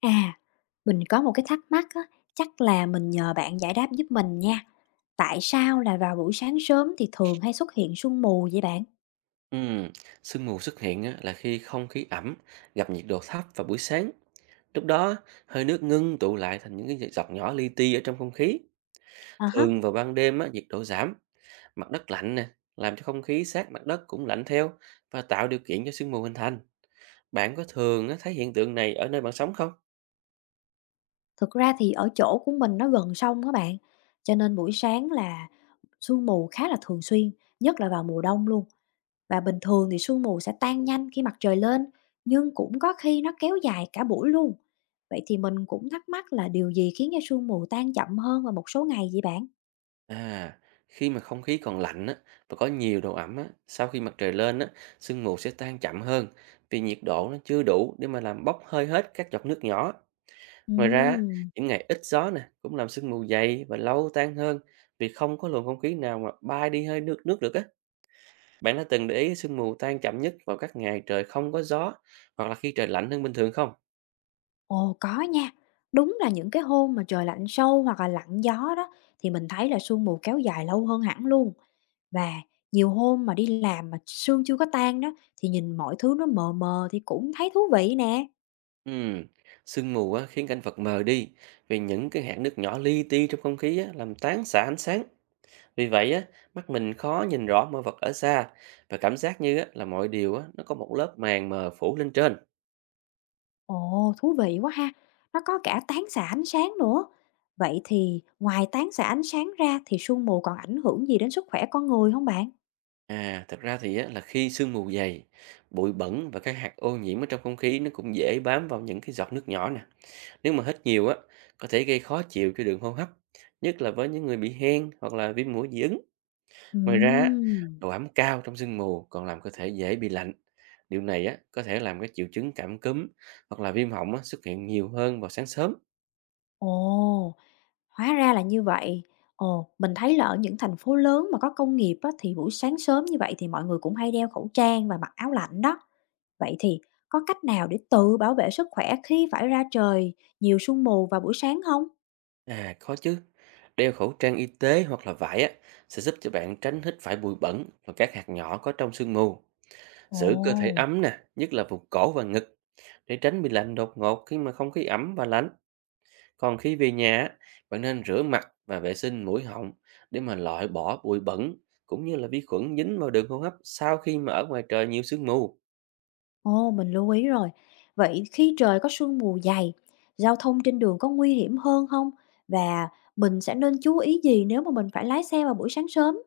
À, mình có một cái thắc mắc á, chắc là mình nhờ bạn giải đáp giúp mình nha. Tại sao là vào buổi sáng sớm thì thường hay xuất hiện sương mù vậy bạn? Ừm, sương mù xuất hiện á, là khi không khí ẩm gặp nhiệt độ thấp vào buổi sáng. Lúc đó, hơi nước ngưng tụ lại thành những cái giọt nhỏ li ti ở trong không khí. À hả, Thường vào ban đêm á, nhiệt độ giảm, mặt đất lạnh nè, làm cho không khí sát mặt đất cũng lạnh theo và tạo điều kiện cho sương mù hình thành. Bạn có thường á, thấy hiện tượng này ở nơi bạn sống không? thực ra thì ở chỗ của mình nó gần sông các bạn, cho nên buổi sáng là sương mù khá là thường xuyên, nhất là vào mùa đông luôn. Và bình thường thì sương mù sẽ tan nhanh khi mặt trời lên, nhưng cũng có khi nó kéo dài cả buổi luôn. Vậy thì mình cũng thắc mắc là điều gì khiến cho sương mù tan chậm hơn vào một số ngày vậy bạn? À, khi mà không khí còn lạnh á, và có nhiều độ ẩm á, sau khi mặt trời lên á, sương mù sẽ tan chậm hơn vì nhiệt độ nó chưa đủ để mà làm bốc hơi hết các giọt nước nhỏ. Ngoài ra, Ừm. những ngày ít gió nè cũng làm sương mù dày và lâu tan hơn vì không có luồng không khí nào mà bay đi hơi nước nước được á. Bạn đã từng để ý sương mù tan chậm nhất vào các ngày trời không có gió hoặc là khi trời lạnh hơn bình thường không? Ồ, có nha. Đúng là những cái hôm mà trời lạnh sâu hoặc là lặng gió đó thì mình thấy là sương mù kéo dài lâu hơn hẳn luôn. Và nhiều hôm mà đi làm mà sương chưa có tan đó thì nhìn mọi thứ nó mờ mờ thì cũng thấy thú vị nè. Ừm, Sương mù á, khiến cảnh vật mờ đi vì những cái hạt nước nhỏ li ti trong không khí á, làm tán xạ ánh sáng. Vì vậy á, mắt mình khó nhìn rõ mọi vật ở xa và cảm giác như á, là mọi điều á, nó có một lớp màng mờ phủ lên trên. Ồ, thú vị quá ha. Nó có cả tán xạ ánh sáng nữa. Vậy thì ngoài tán xạ ánh sáng ra thì sương mù còn ảnh hưởng gì đến sức khỏe con người không bạn? À, thật ra thì á, là khi sương mù dày, bụi bẩn và các hạt ô nhiễm ở trong không khí nó cũng dễ bám vào những cái giọt nước nhỏ nè. Nếu mà hít nhiều á, có thể gây khó chịu cho đường hô hấp, nhất là với những người bị hen hoặc là viêm mũi dị ứng. Ngoài ra, á, Ừm. độ ẩm cao trong sương mù còn làm cơ thể dễ bị lạnh. Điều này á, có thể làm các triệu chứng cảm cúm hoặc là viêm họng á, xuất hiện nhiều hơn vào sáng sớm. Ồ. Hóa ra là như vậy. Ồ, mình thấy là ở những thành phố lớn mà có công nghiệp á, thì buổi sáng sớm như vậy thì mọi người cũng hay đeo khẩu trang và mặc áo lạnh đó. Vậy thì có cách nào để tự bảo vệ sức khỏe khi phải ra trời nhiều sương mù vào buổi sáng không? À, khó chứ. Đeo khẩu trang y tế hoặc là vải á, sẽ giúp cho bạn tránh hít phải bụi bẩn và các hạt nhỏ có trong sương mù. Giữ cơ thể Ồ, ấm nè, nhất là vùng cổ và ngực để tránh bị lạnh đột ngột khi mà không khí ẩm và lạnh. Còn khi về nhà, á, bạn nên rửa mặt và vệ sinh mũi họng để mà loại bỏ bụi bẩn cũng như là vi khuẩn dính vào đường hô hấp sau khi mà ở ngoài trời nhiều sương mù. ồ, mình lưu ý rồi. Vậy khi trời có sương mù dày, giao thông trên đường có nguy hiểm hơn không? Và mình sẽ nên chú ý gì nếu mà mình phải lái xe vào buổi sáng sớm?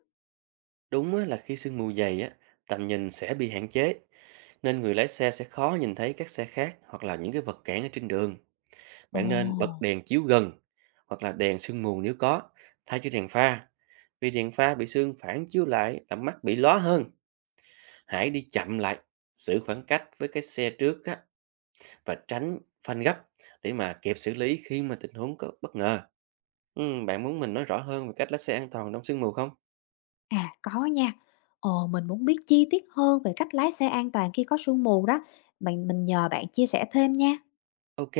Đúng á, là khi sương mù dày á, tầm nhìn sẽ bị hạn chế nên người lái xe sẽ khó nhìn thấy các xe khác hoặc là những cái vật cản ở trên đường. Ồ. Bạn nên bật đèn chiếu gần hoặc là đèn sương mù nếu có, thay cho đèn pha. Vì đèn pha bị sương phản chiếu lại làm mắt bị lóa hơn. Hãy đi chậm lại, giữ khoảng cách với cái xe trước á, và tránh phanh gấp để mà kịp xử lý khi mà tình huống có bất ngờ. Bạn muốn mình nói rõ hơn về cách lái xe an toàn trong sương mù không? À, có nha. Ồ, mình muốn biết chi tiết hơn về cách lái xe an toàn khi có sương mù đó. Mình nhờ bạn chia sẻ thêm nha. Ok,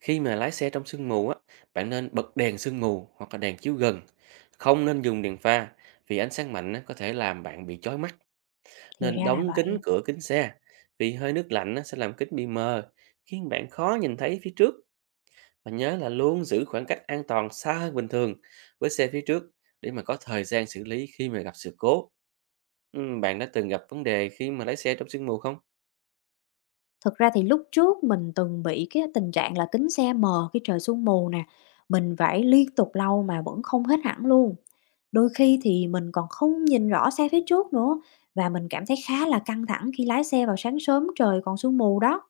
khi mà lái xe trong sương mù á, bạn nên bật đèn sương mù hoặc là đèn chiếu gần. Không nên dùng đèn pha vì ánh sáng mạnh á, có thể làm bạn bị chói mắt. Thì Nên ra là đóng kín vậy. cửa kính xe, vì hơi nước lạnh á, sẽ làm kính bị mờ, khiến bạn khó nhìn thấy phía trước. Và nhớ là luôn giữ khoảng cách an toàn xa hơn bình thường với xe phía trước để mà có thời gian xử lý khi mà gặp sự cố. Bạn đã từng gặp vấn đề khi mà lái xe trong sương mù không? Thực ra thì lúc trước mình từng bị cái tình trạng là kính xe mờ khi trời sương mù nè. Mình phải liên tục lau mà vẫn không hết hẳn luôn. Đôi khi thì mình còn không nhìn rõ xe phía trước nữa và mình cảm thấy khá là căng thẳng khi lái xe vào sáng sớm trời còn sương mù đó.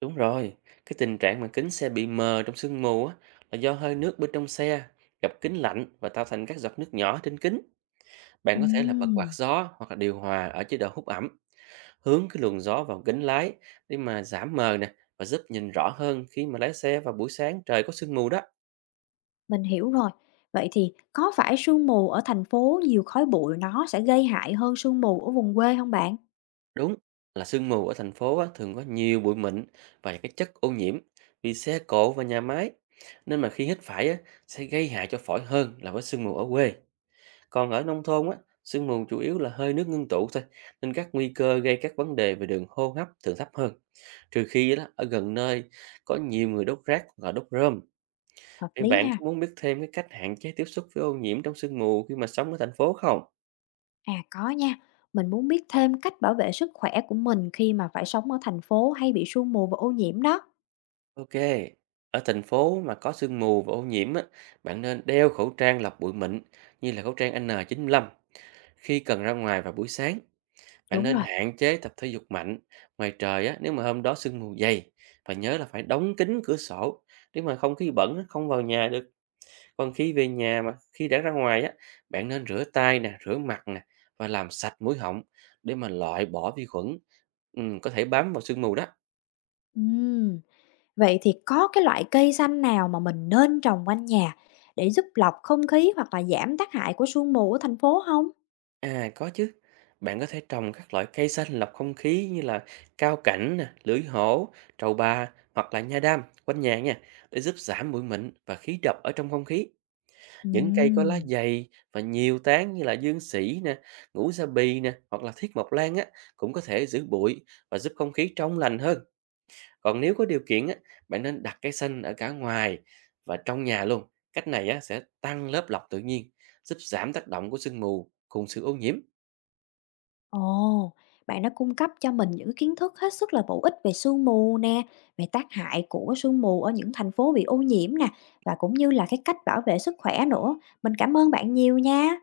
Đúng rồi, cái tình trạng mà kính xe bị mờ trong sương mù á là do hơi nước bên trong xe gặp kính lạnh và tạo thành các giọt nước nhỏ trên kính. Bạn có thể là bật quạt Ừm. gió hoặc là điều hòa ở chế độ hút ẩm hướng cái luồng gió vào kính lái để mà giảm mờ nè và giúp nhìn rõ hơn khi mà lái xe vào buổi sáng trời có sương mù đó. Mình hiểu rồi. Vậy thì có phải sương mù ở thành phố nhiều khói bụi nó sẽ gây hại hơn sương mù ở vùng quê không bạn? Đúng là sương mù ở thành phố á, thường có nhiều bụi mịn và cái chất ô nhiễm vì xe cộ và nhà máy. Nên mà khi hít phải á, sẽ gây hại cho phổi hơn là với sương mù ở quê. Còn ở nông thôn á, sương mù chủ yếu là hơi nước ngưng tụ thôi nên các nguy cơ gây các vấn đề về đường hô hấp thường thấp hơn. Trừ khi á, ở gần nơi có nhiều người đốt rác hoặc là đốt rơm. Hợp Vậy lý bạn ha. có muốn biết thêm cái cách hạn chế tiếp xúc với ô nhiễm trong sương mù khi mà sống ở thành phố không? À, có nha. Mình muốn biết thêm cách bảo vệ sức khỏe của mình khi mà phải sống ở thành phố hay bị sương mù và ô nhiễm đó. Ok, ở thành phố mà có sương mù và ô nhiễm á, bạn nên đeo khẩu trang lọc bụi mịn như là khẩu trang N95 khi cần ra ngoài vào buổi sáng. Bạn Đúng nên rồi. hạn chế tập thể dục mạnh ngoài trời á, nếu mà hôm đó sương mù dày và nhớ là phải đóng kín cửa sổ để mà không khí bẩn á, không vào nhà được. Còn khi về nhà mà khi đã ra ngoài á, bạn nên rửa tay nè, rửa mặt nè và làm sạch mũi họng để mà loại bỏ vi khuẩn có thể bám vào sương mù đó. Ừm, vậy thì có cái loại cây xanh nào mà mình nên trồng quanh nhà để giúp lọc không khí hoặc là giảm tác hại của sương mù ở thành phố không? À có chứ. Bạn có thể trồng các loại cây xanh lọc không khí như là cao cảnh nè, lưỡi hổ, trầu bà hoặc là nha đam quanh nhà nha để giúp giảm bụi mịn và khí độc ở trong không khí. Những cây có lá Ừm. dày và nhiều tán như là dương sỉ nè, ngũ sa bì nè hoặc là thiết mộc lan á cũng có thể giữ bụi và giúp không khí trong lành hơn. Còn nếu có điều kiện á, bạn nên đặt cây xanh ở cả ngoài và trong nhà luôn. Cách này á, sẽ tăng lớp lọc tự nhiên, giúp giảm tác động của sương mù, cùng sự ô nhiễm. Ồ, bạn đã cung cấp cho mình những kiến thức hết sức là bổ ích về sương mù nè, về tác hại của sương mù ở những thành phố bị ô nhiễm nè, và cũng như là cái cách bảo vệ sức khỏe nữa. Mình cảm ơn bạn nhiều nha.